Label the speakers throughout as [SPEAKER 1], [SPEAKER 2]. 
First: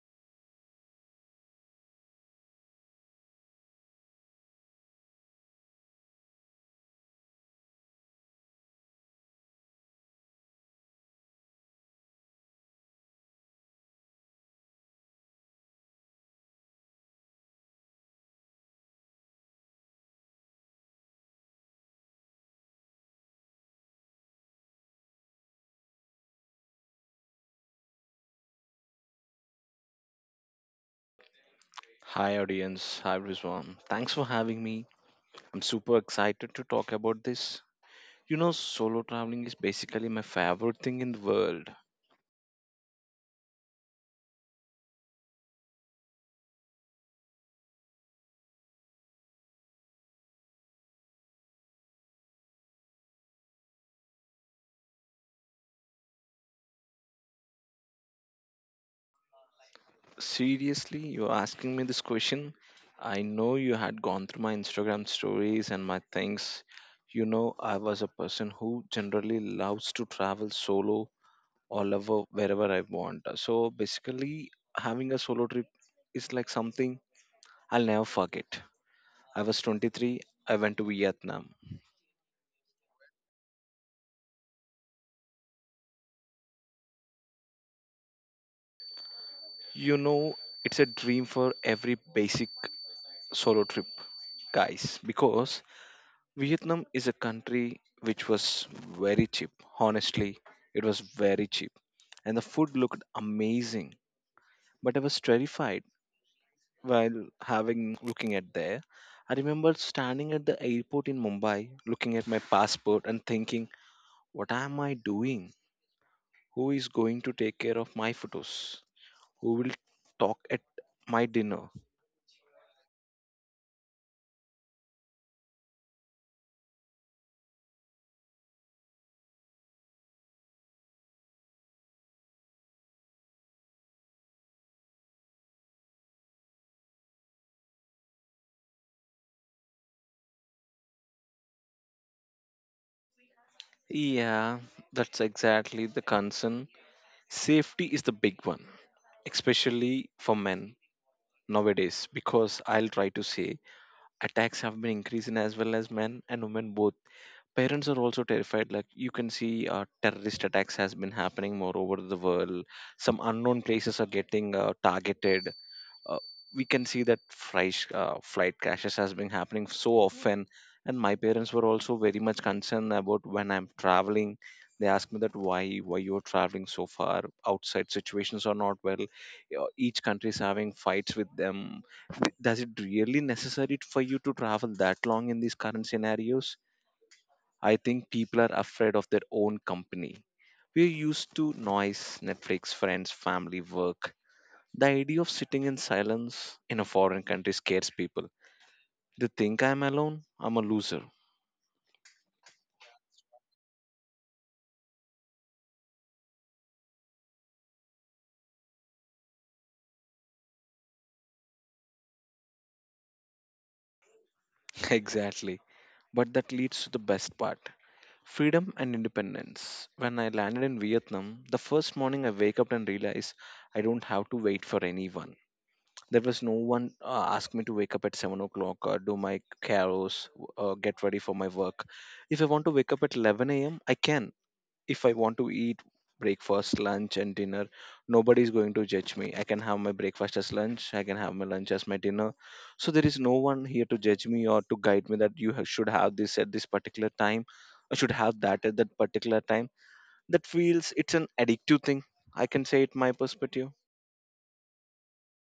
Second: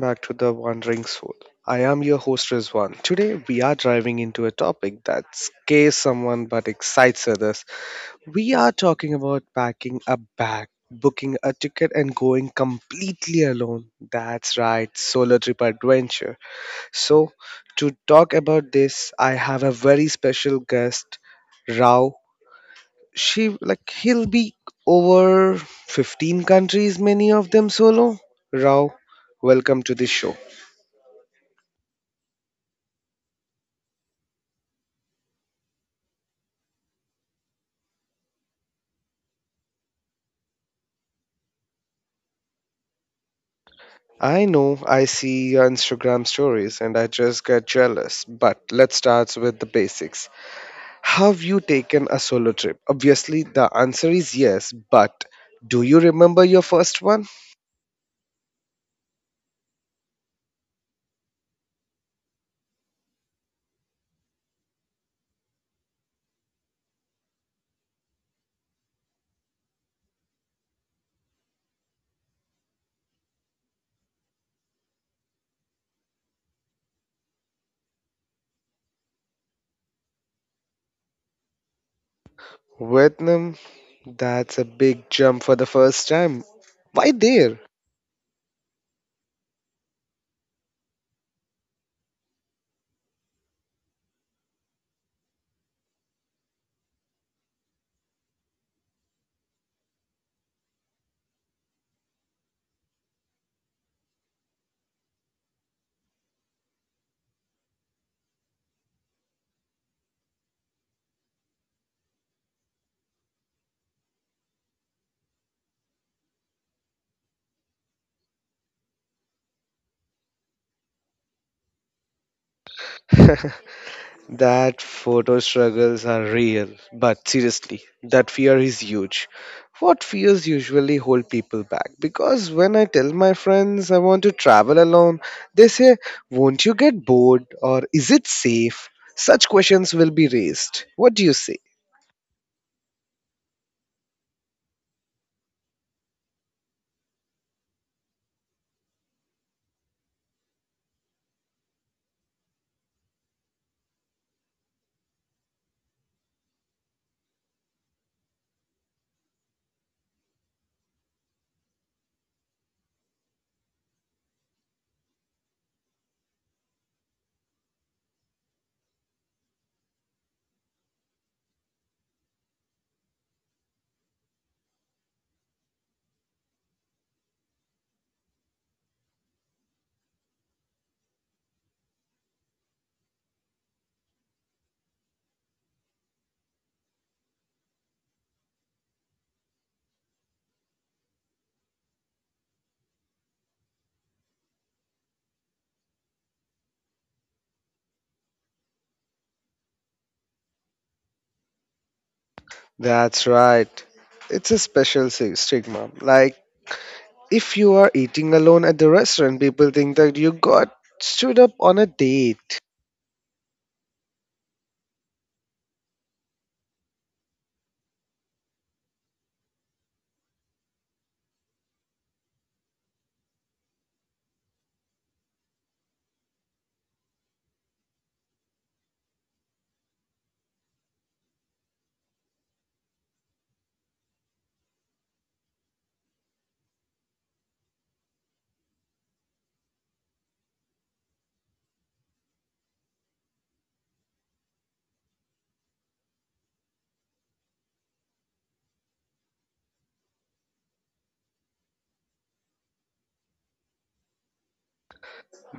[SPEAKER 1] back to The Wandering Soul. I am your host, Rizwan. Today, we are diving into a topic that scares someone but excites others. We are talking about packing a bag, booking a ticket, and going completely alone. That's right, solo trip adventure. So, to talk about this, I have a very special guest, Rao. She like He'll be over 15 countries, many of them solo. Rao, welcome to the show.
[SPEAKER 2] Hi, audience. Hi, everyone. Thanks for having me. I'm super excited to talk about this. You know, solo traveling is basically my favorite thing in the world.
[SPEAKER 1] I know, I see your Instagram stories and I just get jealous, but let's start with the basics. Have you taken a solo trip? Obviously the answer is yes, but do you remember your first one?
[SPEAKER 2] Seriously, you're asking me this question? I know you had gone through my Instagram stories and my things. You know, I was a person who generally loves to travel solo all over wherever I want. So basically, having a solo trip is like something I'll never forget. I was 23, I went to Vietnam.
[SPEAKER 1] Vietnam? That's a big jump for the first time. Why there?
[SPEAKER 2] You know, it's a dream for every basic solo trip, guys, because Vietnam is a country which was very cheap. Honestly, it was very cheap, and the food looked amazing. But I was terrified while having looking at there. I remember standing at the airport in Mumbai, looking at my passport and thinking, what am I doing? Who is going to take care of my photos? Who will talk at my dinner?
[SPEAKER 1] That photo struggles are real, but seriously, that fear is huge. What fears usually hold people back? Because when I tell my friends I want to travel alone, they say, won't you get bored? Or is it safe? Such questions will be raised. What do you say?
[SPEAKER 2] Yeah, that's exactly the concern. Safety is the big one, especially for men nowadays, because I'll try to say attacks have been increasing as well as men and women both. Parents are also terrified. Like you can see, terrorist attacks has been happening more over the world. Some unknown places are getting targeted. uh, we can see that flight crashes has been happening so often, and my parents were also very much concerned about when I'm traveling. They ask me that why you're traveling so far, outside situations are not well. Each country is having fights with them. Does it really necessary for you to travel that long in these current scenarios? I think people are afraid of their own company. We're used to noise, Netflix, friends, family, work. The idea of sitting in silence in a foreign country scares people. They think I'm alone, I'm a loser.
[SPEAKER 1] That's right. It's a special stigma. Like, if you are eating alone at the restaurant, people think that you got stood up on a date.
[SPEAKER 2] Exactly. But that leads to the best part, freedom and independence. When I landed in Vietnam, the first morning I wake up and realize I don't have to wait for anyone. There was no one asked me to wake up at 7 o'clock or do my carols, get ready for my work. If I want to wake up at 11 a.m., I can. If I want to eat breakfast, lunch, and dinner, nobody's going to judge me. I can have my breakfast as lunch, I can have my lunch as my dinner. So there is no one here to judge me or to guide me that you should have this at this particular time, I should have that at that particular time. That feels it's an addictive thing. I can say it my perspective.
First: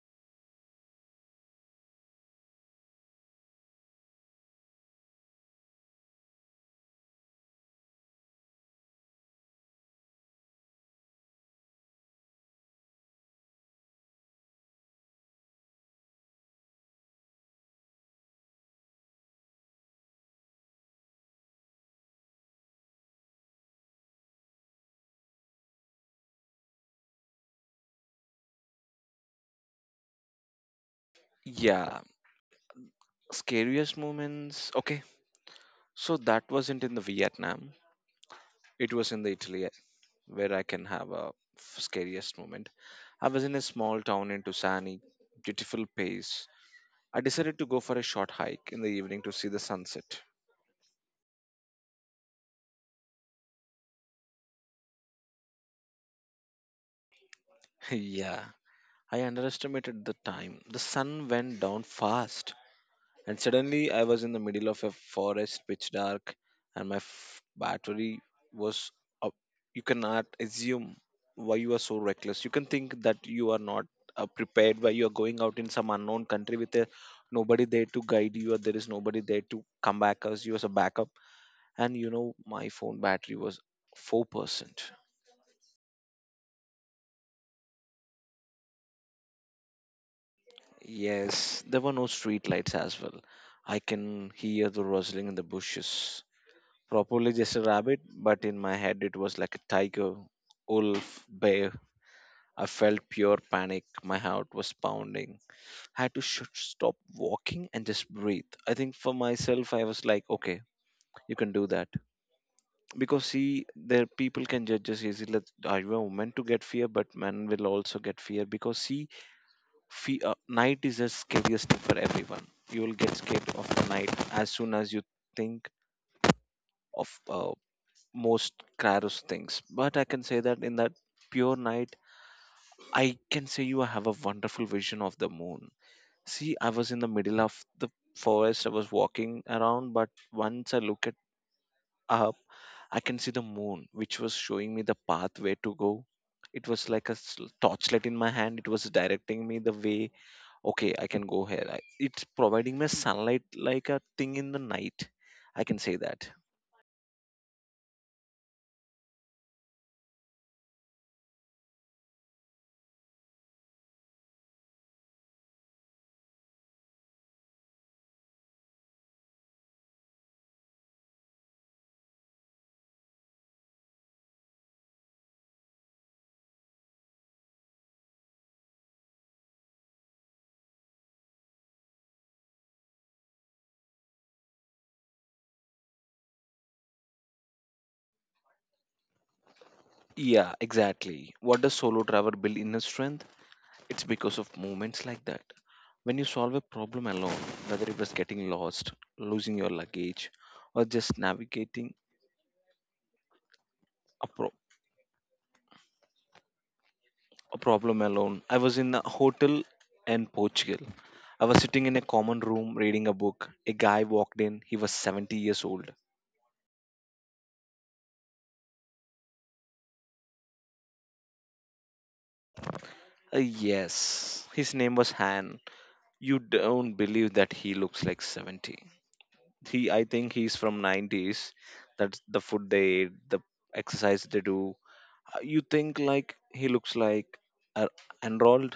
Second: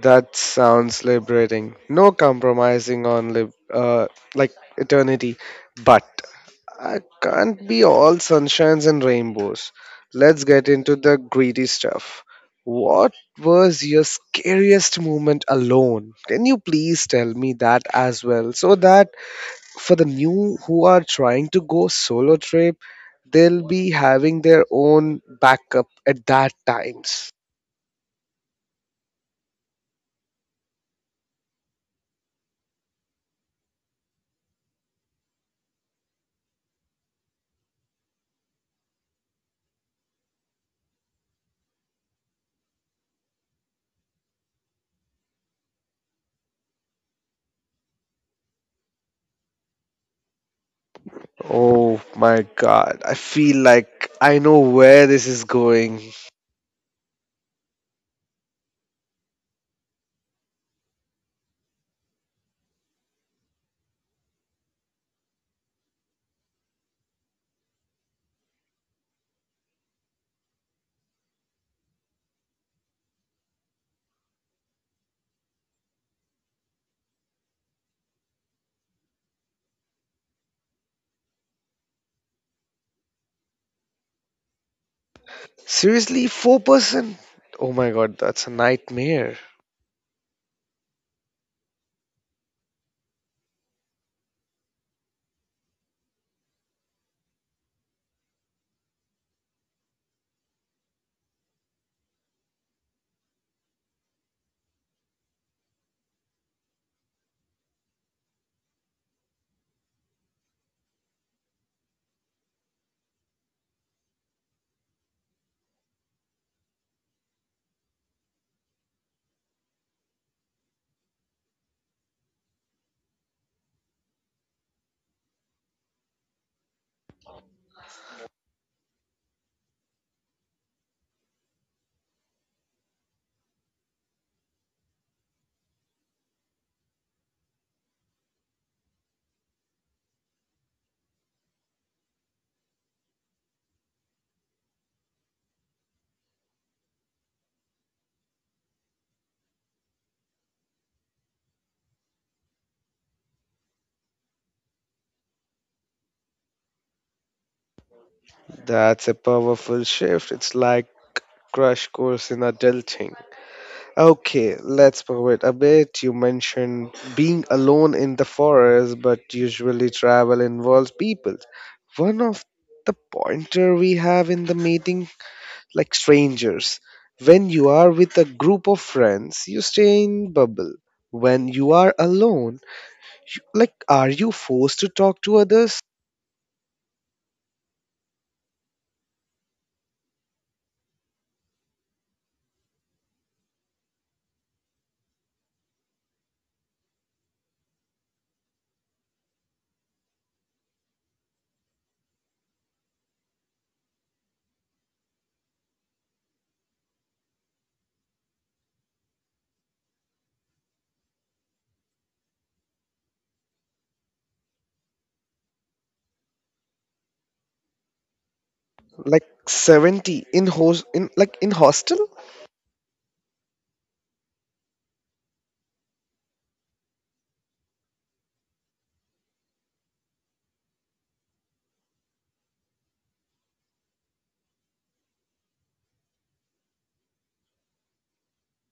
[SPEAKER 1] That sounds liberating. No compromising on like eternity. But I can't be all sunshines and rainbows. Let's get into the greedy stuff. What was your scariest moment alone? Can you please tell me that as well? So that for the new who are trying to go solo trip, they'll be having their own backup at that times.
[SPEAKER 2] Yeah, scariest moments. Okay, so that wasn't in the Vietnam. It was in the Italy where I can have a scariest moment. I was in a small town in Tuscany, beautiful place. I decided to go for a short hike in the evening to see the sunset.
[SPEAKER 1] Oh my god, I feel like I know where this is going.
[SPEAKER 2] Yeah, I underestimated the time. The sun went down fast, and suddenly I was in the middle of a forest, pitch dark, and my battery was up. You cannot assume why you are so reckless. You can think that you are not prepared, why you are going out in some unknown country with a nobody there to guide you, or there is nobody there to come back as you as a backup. And you know my phone battery was 4%.
[SPEAKER 1] Seriously, 4%? Oh my god, that's a nightmare.
[SPEAKER 2] Yes, there were no street lights as well. I can hear the rustling in the bushes, probably just a rabbit, but in my head it was like a tiger, wolf, bear. I felt pure panic, my heart was pounding. I had to stop walking and just breathe. I think for myself, I was like, okay, you can do that. Because see, there people can judge us easily that are you a woman to get fear, but men will also get fear, because see, night is the scariest thing for everyone. You will get scared of the night as soon as you think of most Kraros things. But I can say that in that pure night, I can say you have a wonderful vision of the moon. See, I was in the middle of the forest, I was walking around, but once I look at up, I can see the moon, which was showing me the path where to go. It was like a torchlight in my hand. It was directing me the way, okay, I can go here. I, it's providing me sunlight, like a thing in the night, I can say that.
[SPEAKER 1] That's a powerful shift. It's like crash course in adulting. Okay, let's pivot a bit. You mentioned being alone in the forest, but usually travel involves people. One of the pointer we have in the meeting, like strangers. When you are with a group of friends, you stay in bubble. When you are alone, you, like, are you forced to talk to others?
[SPEAKER 2] Yeah, exactly. What does solo travel build? Inner strength. It's because of moments like that, when you solve a problem alone, whether it was getting lost, losing your luggage, or just navigating a, pro- a problem alone. I was in a hotel in Portugal. I was sitting in a common room reading a book. A guy walked in. He was 70 years old.
[SPEAKER 1] Like 70 in host in like in hostel?
[SPEAKER 2] Yes. His name was Han. You don't believe that he looks like 70. He, I think he's from 90s. That's the food they eat, the exercise they do. You think like he looks like uh, enrolled.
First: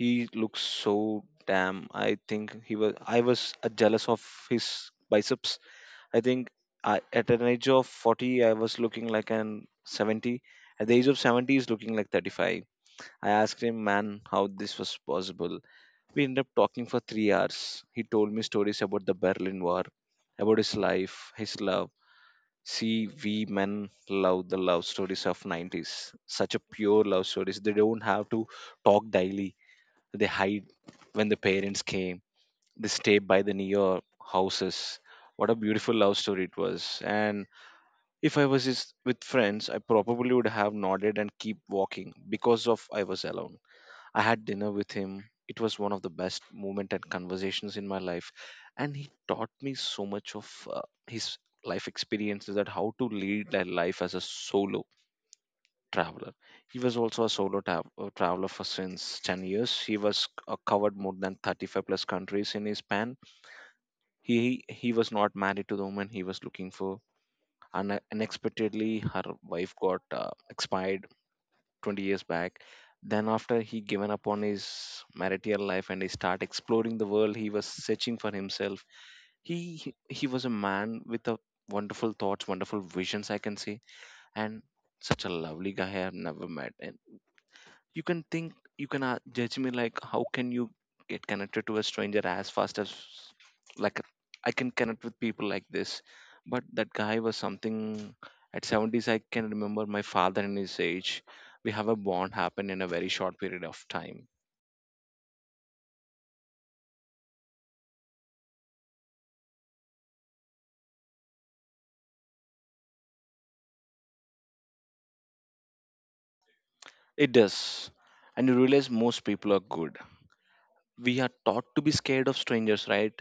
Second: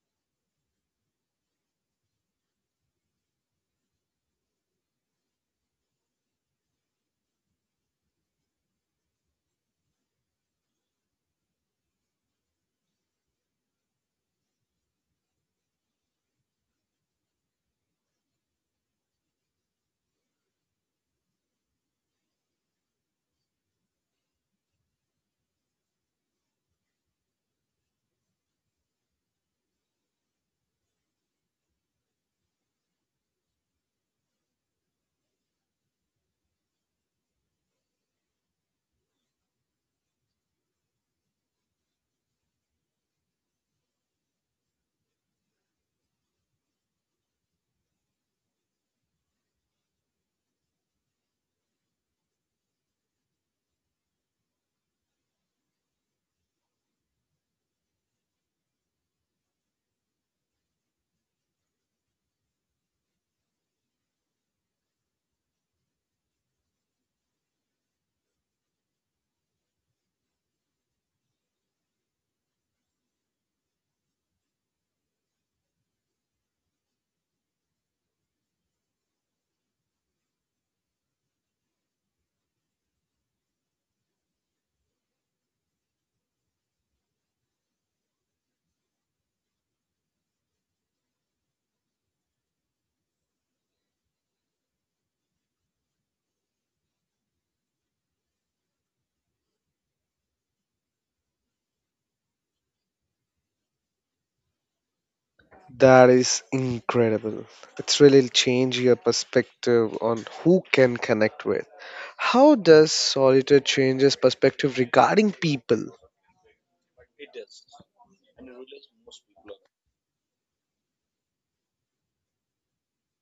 [SPEAKER 2] He looks so damn, I think he was, I was jealous of his biceps. I think, I, at an age of 40 I was looking like an 70. At the age of 70, he's looking like 35. I asked him, man, how this was possible? We ended up talking for 3 hours. He told me stories about the Berlin War, about his life, his love. See, we men love the love stories of 90s. Such a pure love stories. They don't have to talk daily. They hide when the parents came. They stay by the near houses. What a beautiful love story it was. And if I was just with friends, I probably would have nodded and keep walking, because of I was alone. I had dinner with him. It was one of the best moment and conversations in my life, and he taught me so much of his life experiences that how to lead a life as a solo traveler. He was also a solo traveler for since 10 years. He was covered more than 35 plus countries in his span. He was not married to the woman he was looking for. And unexpectedly, her wife got expired 20 years back. Then after, he given up on his marital life and he start exploring the world. He was searching for himself. He he he was a man with a wonderful thoughts, wonderful visions, I can say. And such a lovely guy I have never met. And you can think, you can judge me, like, how can you get connected to a stranger as fast as, like, I can connect with people like this. But that guy was something. At 70s, I can remember my father and his age. We have a bond happen in a very short period of time.
[SPEAKER 1] That is incredible. It's really change your perspective on who can connect with. How does solitude changes perspective regarding people?
[SPEAKER 2] It does. And you realize most people are good. We are taught to be scared of strangers, right?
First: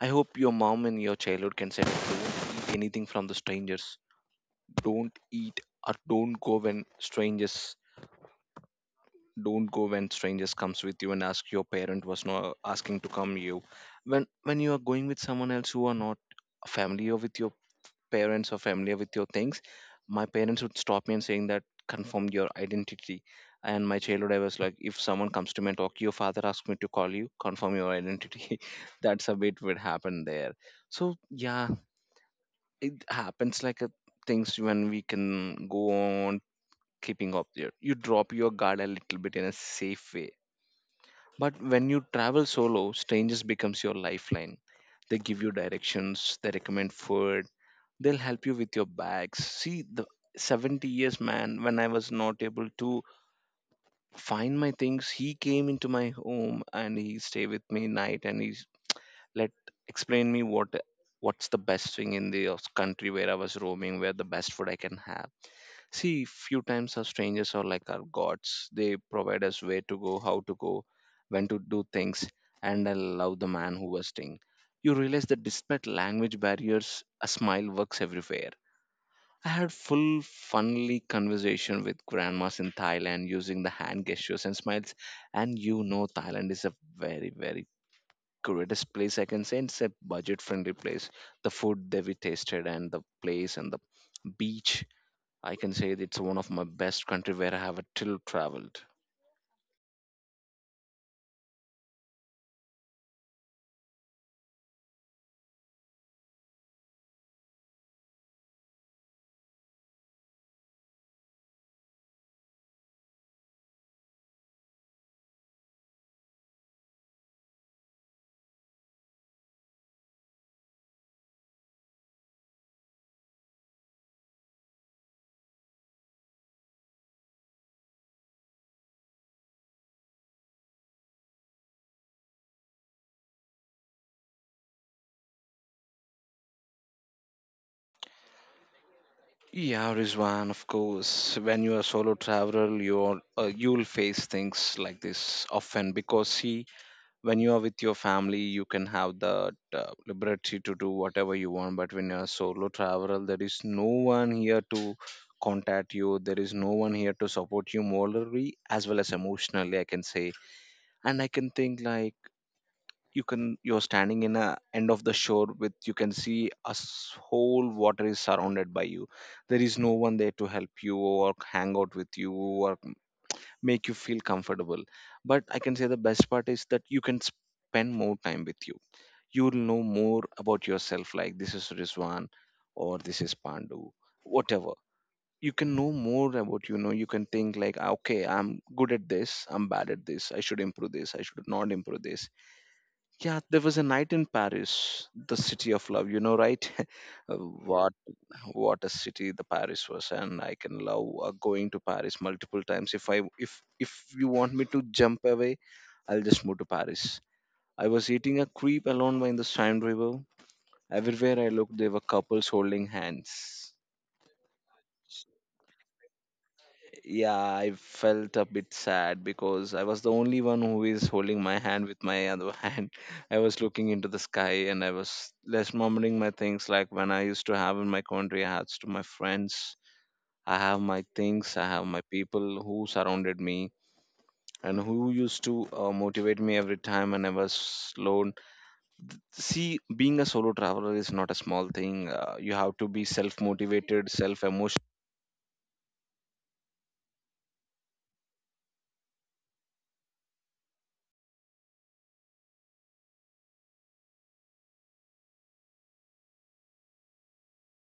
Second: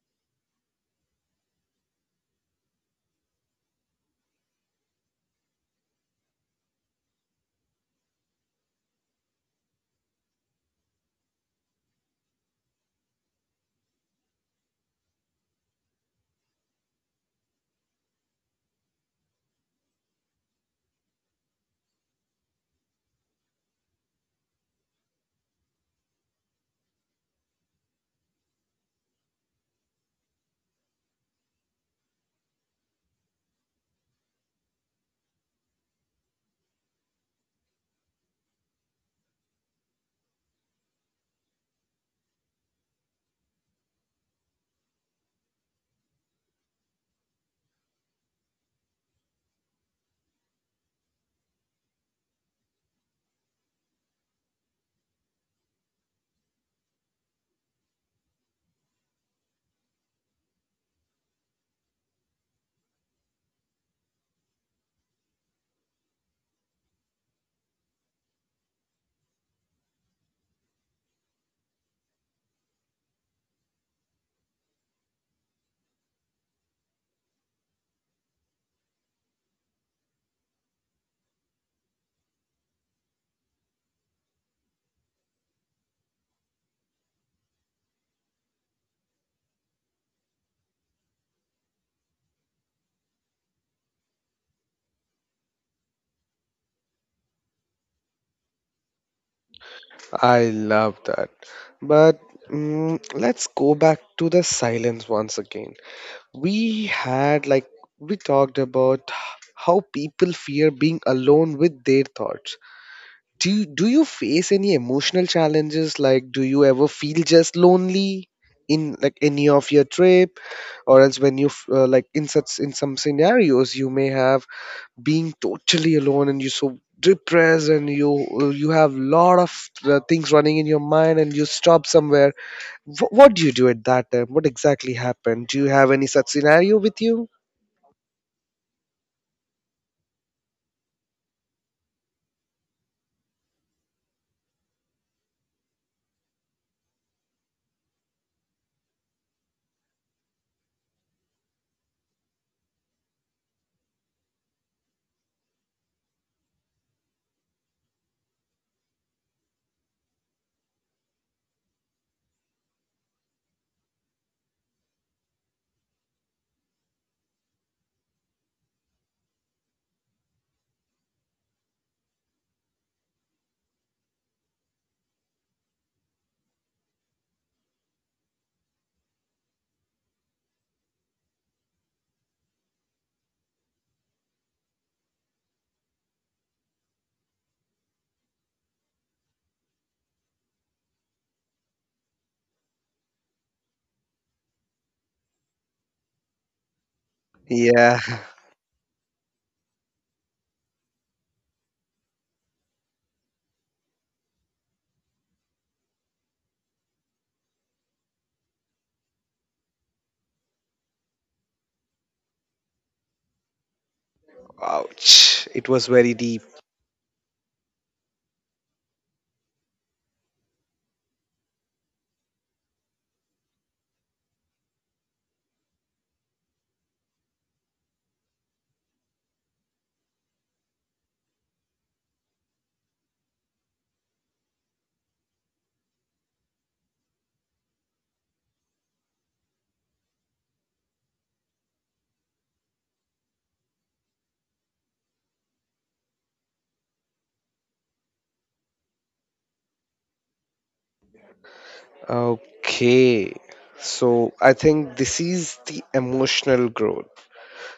[SPEAKER 2] I hope your mom in your childhood can say, don't eat anything from the strangers, don't eat, or strangers don't go when strangers comes with you. And ask your parent was not asking to come you, when you are going with someone else who are not familiar with your parents or familiar with your things. My parents would stop me and saying that, confirm your identity. And my childhood, I was like, if someone comes to me and talk, your father asked me to call you, confirm your identity. That's a bit what happened there. So yeah, it happens like a, things when we can go on keeping up there. You drop your guard a little bit in a safe way. But when you travel solo, strangers becomes your lifeline. They give you directions, they recommend food, they'll help you with your bags. See, the 70 years man, when I was not able to find my things, he came into my home and he stayed with me night, and he let explain me what's the best thing in the country where I was roaming, where the best food I can have. See, few times our strangers are like our gods. They provide us where to go, how to go, when to do things, and I love the man who was Sting. You realize that despite language barriers, a smile works everywhere. I had full funnily conversation with grandmas in Thailand using the hand gestures and smiles. And you know Thailand is a very, very greatest place I can say. It's a budget friendly place. The food that we tasted and the place and the beach, I can say that it's one of my best country where I have a till traveled.
[SPEAKER 1] I love that. But mm, let's go back to the silence once again. We had like, we talked about how people fear being alone with their thoughts. Do you face any emotional challenges? Like, do you ever feel just lonely in like any of your trip? Or else when you like in such, in some scenarios you may have being totally alone and you so depressed and you you have lot of things running in your mind and you stop somewhere. What do you do at that time? What exactly happened? Do you have any such scenario with you?
[SPEAKER 2] Yeah, Rizwan, of course. When you are solo traveler, you'll face things like this often because see, when you are with your family you can have the liberty to do whatever you want, but when you're a solo traveler there is no one here to contact you, there is no one here to support you morally as well as emotionally, I can say. And I can think like, you can, you're standing in a end of the shore, with you can see a whole water is surrounded by you. There is no one there to help you or hang out with you or make you feel comfortable. But I can say the best part is that you can spend more time with you. You'll know more about yourself, like this is Rizwan or this is Pandu, whatever. You can know more about, you know, you can think like, "Ah, okay, I'm good at this, I'm bad at this, I should improve this, I should not improve this." Yeah, there was a night in Paris, the city of love, you know, right? Uh, what
[SPEAKER 1] Yeah.
[SPEAKER 2] what a city the Paris was, and I can love going to Paris multiple times. If I, if if you want me to jump away, I'll just move to Paris. I was eating a creep alone by the Seine river. Everywhere I looked, there were couples holding hands.
[SPEAKER 1] Ouch. It was very deep.
[SPEAKER 2] Yeah, I felt a bit sad because I was the only one who is holding my hand with my other hand. I was looking into the sky and I was less murmuring my things, like when I used to have in my country, I had to my friends. I have my things, I have my people who surrounded me and who used to motivate me every time when I was alone. See, being a solo traveler is not a small thing. You have to be self motivated, self.
[SPEAKER 1] Okay. So I think this is the emotional growth.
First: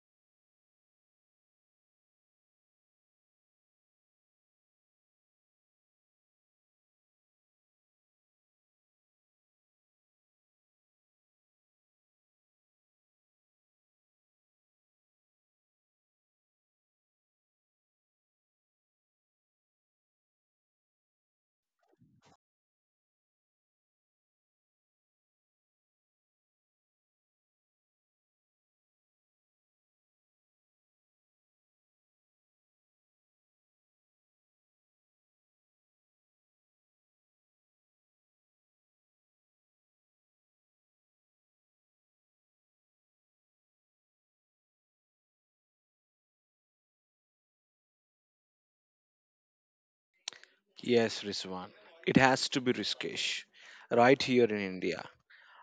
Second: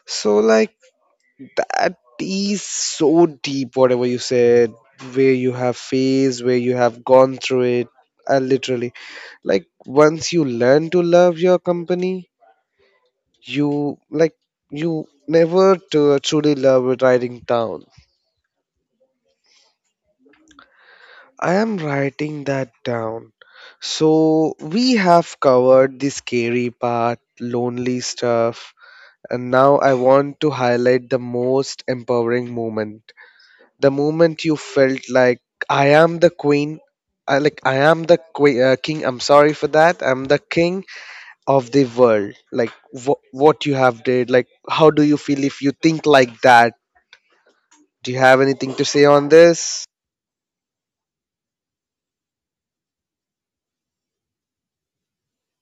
[SPEAKER 1] So like, that is so deep whatever you said, where you have phase where you have gone through it. And literally, like, once you learn to love your company, you like, you never to truly love writing down. I am writing that down. So we have covered the scary part, lonely stuff, and now I want to highlight the most empowering moment. The moment you felt like I am the queen, I like I am the king. I'm sorry for that. I'm the king of the world. Like what you have did. Like, how do you feel if you think like that? Do you have anything to say on this?
[SPEAKER 2] Yes, Rizwan. It has to be Rishikesh, right here in India.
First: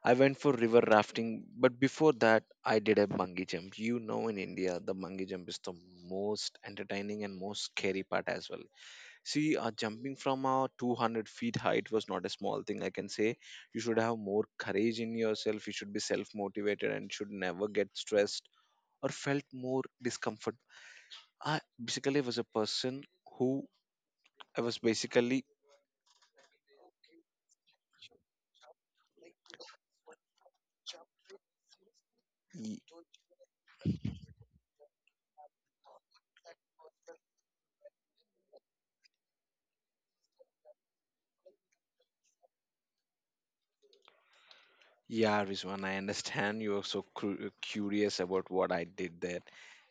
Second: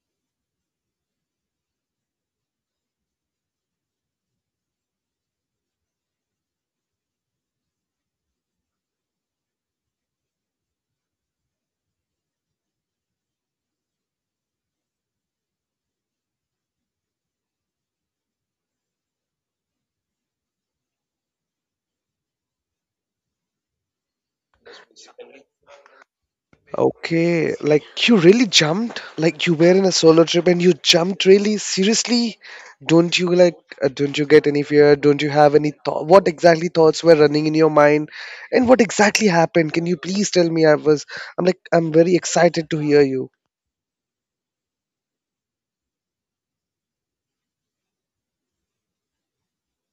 [SPEAKER 2] I went for river rafting, but before that, I did a bungee jump. You know, in India, the bungee jump is the most entertaining and most scary part as well. See, jumping from a 200 feet height was not a small thing, I can say. You should have more courage in yourself, you should be self motivated, and should never get stressed or felt more discomfort. I basically was a person who, I was basically.
[SPEAKER 1] Okay, like, you really jumped, like you were in a solo trip and you jumped really seriously. Don't you like, don't you get any fear? Don't you have any thought? What exactly thoughts were running in your mind, and what exactly happened? Can you please tell me? I was, I'm like, I'm very excited to hear you.
[SPEAKER 2] Yeah, Rizwan, I understand you are so curious about what I did there.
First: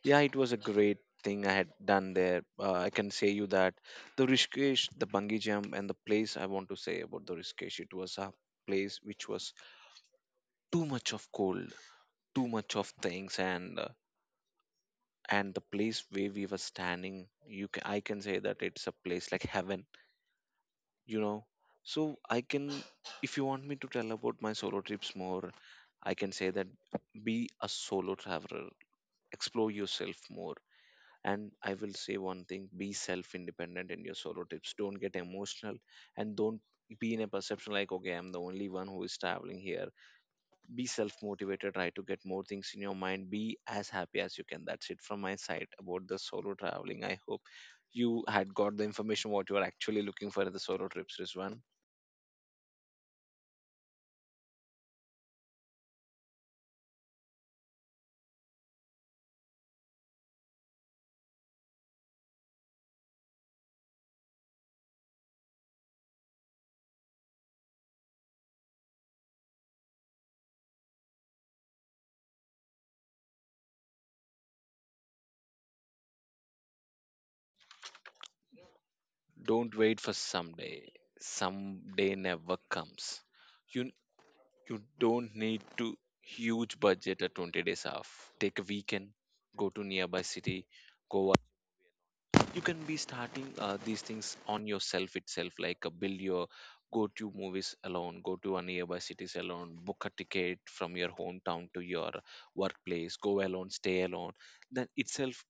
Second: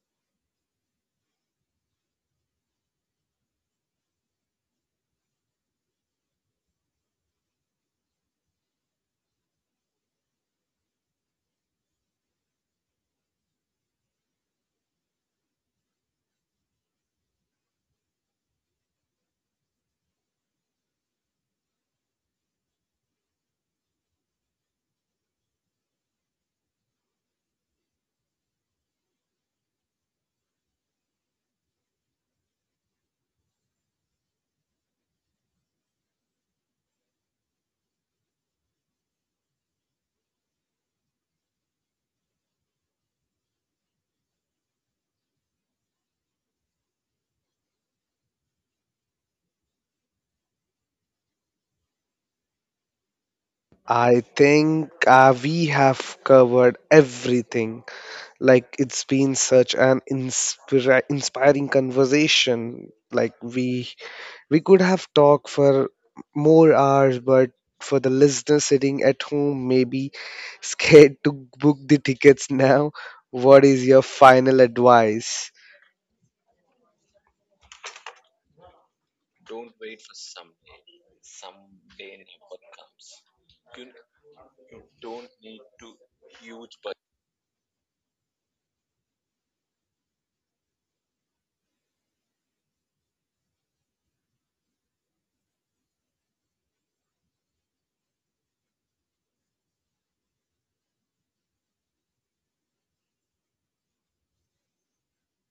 [SPEAKER 2] Yeah, it was a great thing I had done there. I can say you that the Rishikesh, the bungee jump, and the place. I want to say about the Rishikesh, it was a place which was too much of cold, too much of things, and the place where we were standing, you can, I can say that it's a place like heaven, you know. So I can, if you want me to tell about my solo trips more, I can say that, be a solo traveler, explore yourself more. And I will say one thing, be self independent in your solo trips, don't get emotional and don't be in a perception like, okay, I'm the only one who is traveling here. Be self motivated, try to get more things in your mind, be as happy as you can. That's it from my side about the solo traveling. I hope you had got the information what you are actually looking for in the solo trips, Rizwan.
[SPEAKER 1] I think we have covered everything. Like it's been such an inspiring conversation. Like we could have talked for more hours, but for the listener sitting at home, maybe scared to book the tickets now, what is your final advice?
[SPEAKER 2] Don't wait for someday. Someday never comes. You you don't need to huge budget or 20 days off. Take a weekend, go to nearby city, go out. You can be starting these things on yourself itself, like build your, go to movies alone, go to a nearby cities alone, book a ticket from your hometown to your workplace, go alone, stay alone. That itself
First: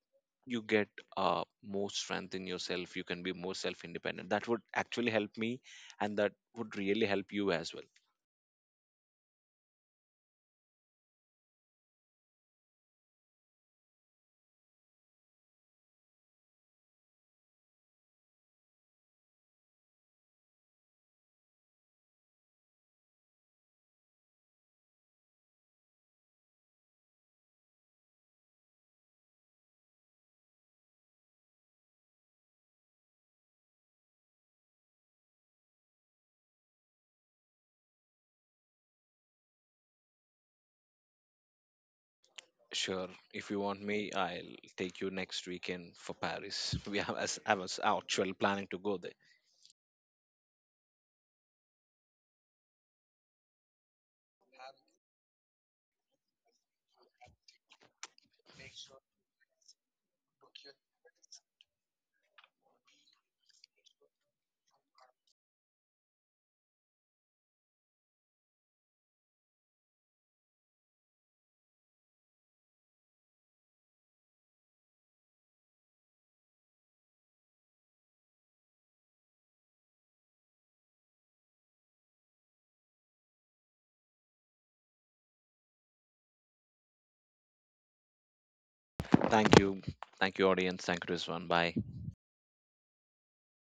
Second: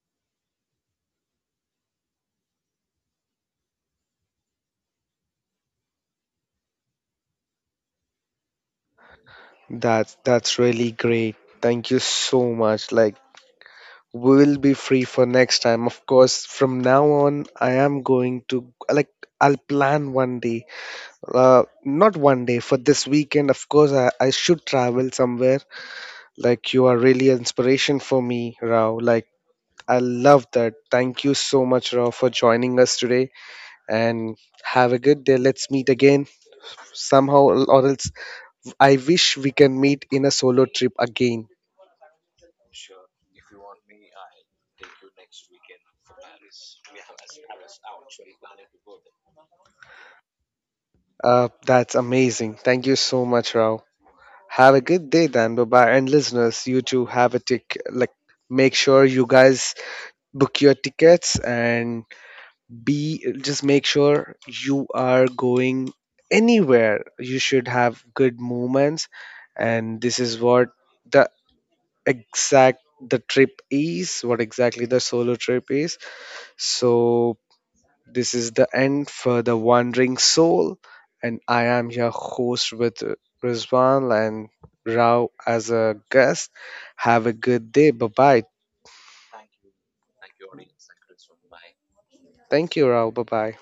[SPEAKER 2] you get more strength in yourself, you can be more self independent. That would actually help me and that would really help you as well.
[SPEAKER 1] That's really great. Thank you so much. Like, we will be free for next time. Of course, from now on, I am going to like I'll plan one day. Not one day for this weekend. Of course, I should travel somewhere. Like, you are really inspiration for me, Rao. Like I love that. Thank you so much, Raw, for joining us today and have a good day. Let's meet again somehow, or else I wish we can meet in a solo trip again.
[SPEAKER 2] Sure, if you want me, I'll take you next weekend for Paris we have, as I was actually planning to go there.
[SPEAKER 1] That's amazing. Thank you so much, Rao. Have a good day then. Bye bye. And listeners, you too have a tick. Like, make sure you guys book your tickets and be, just make sure you are going anywhere. You should have good moments, and this is what the exact the trip is, what exactly the solo trip is. So, this is the end for The Wandering Soul, and I am your host with Rizwan and Rao as a guest. Have a good day. Bye bye.
[SPEAKER 2] Thank you. Thank you, audience. Thank you to, bye.
[SPEAKER 1] Thank you, Rao. Bye bye.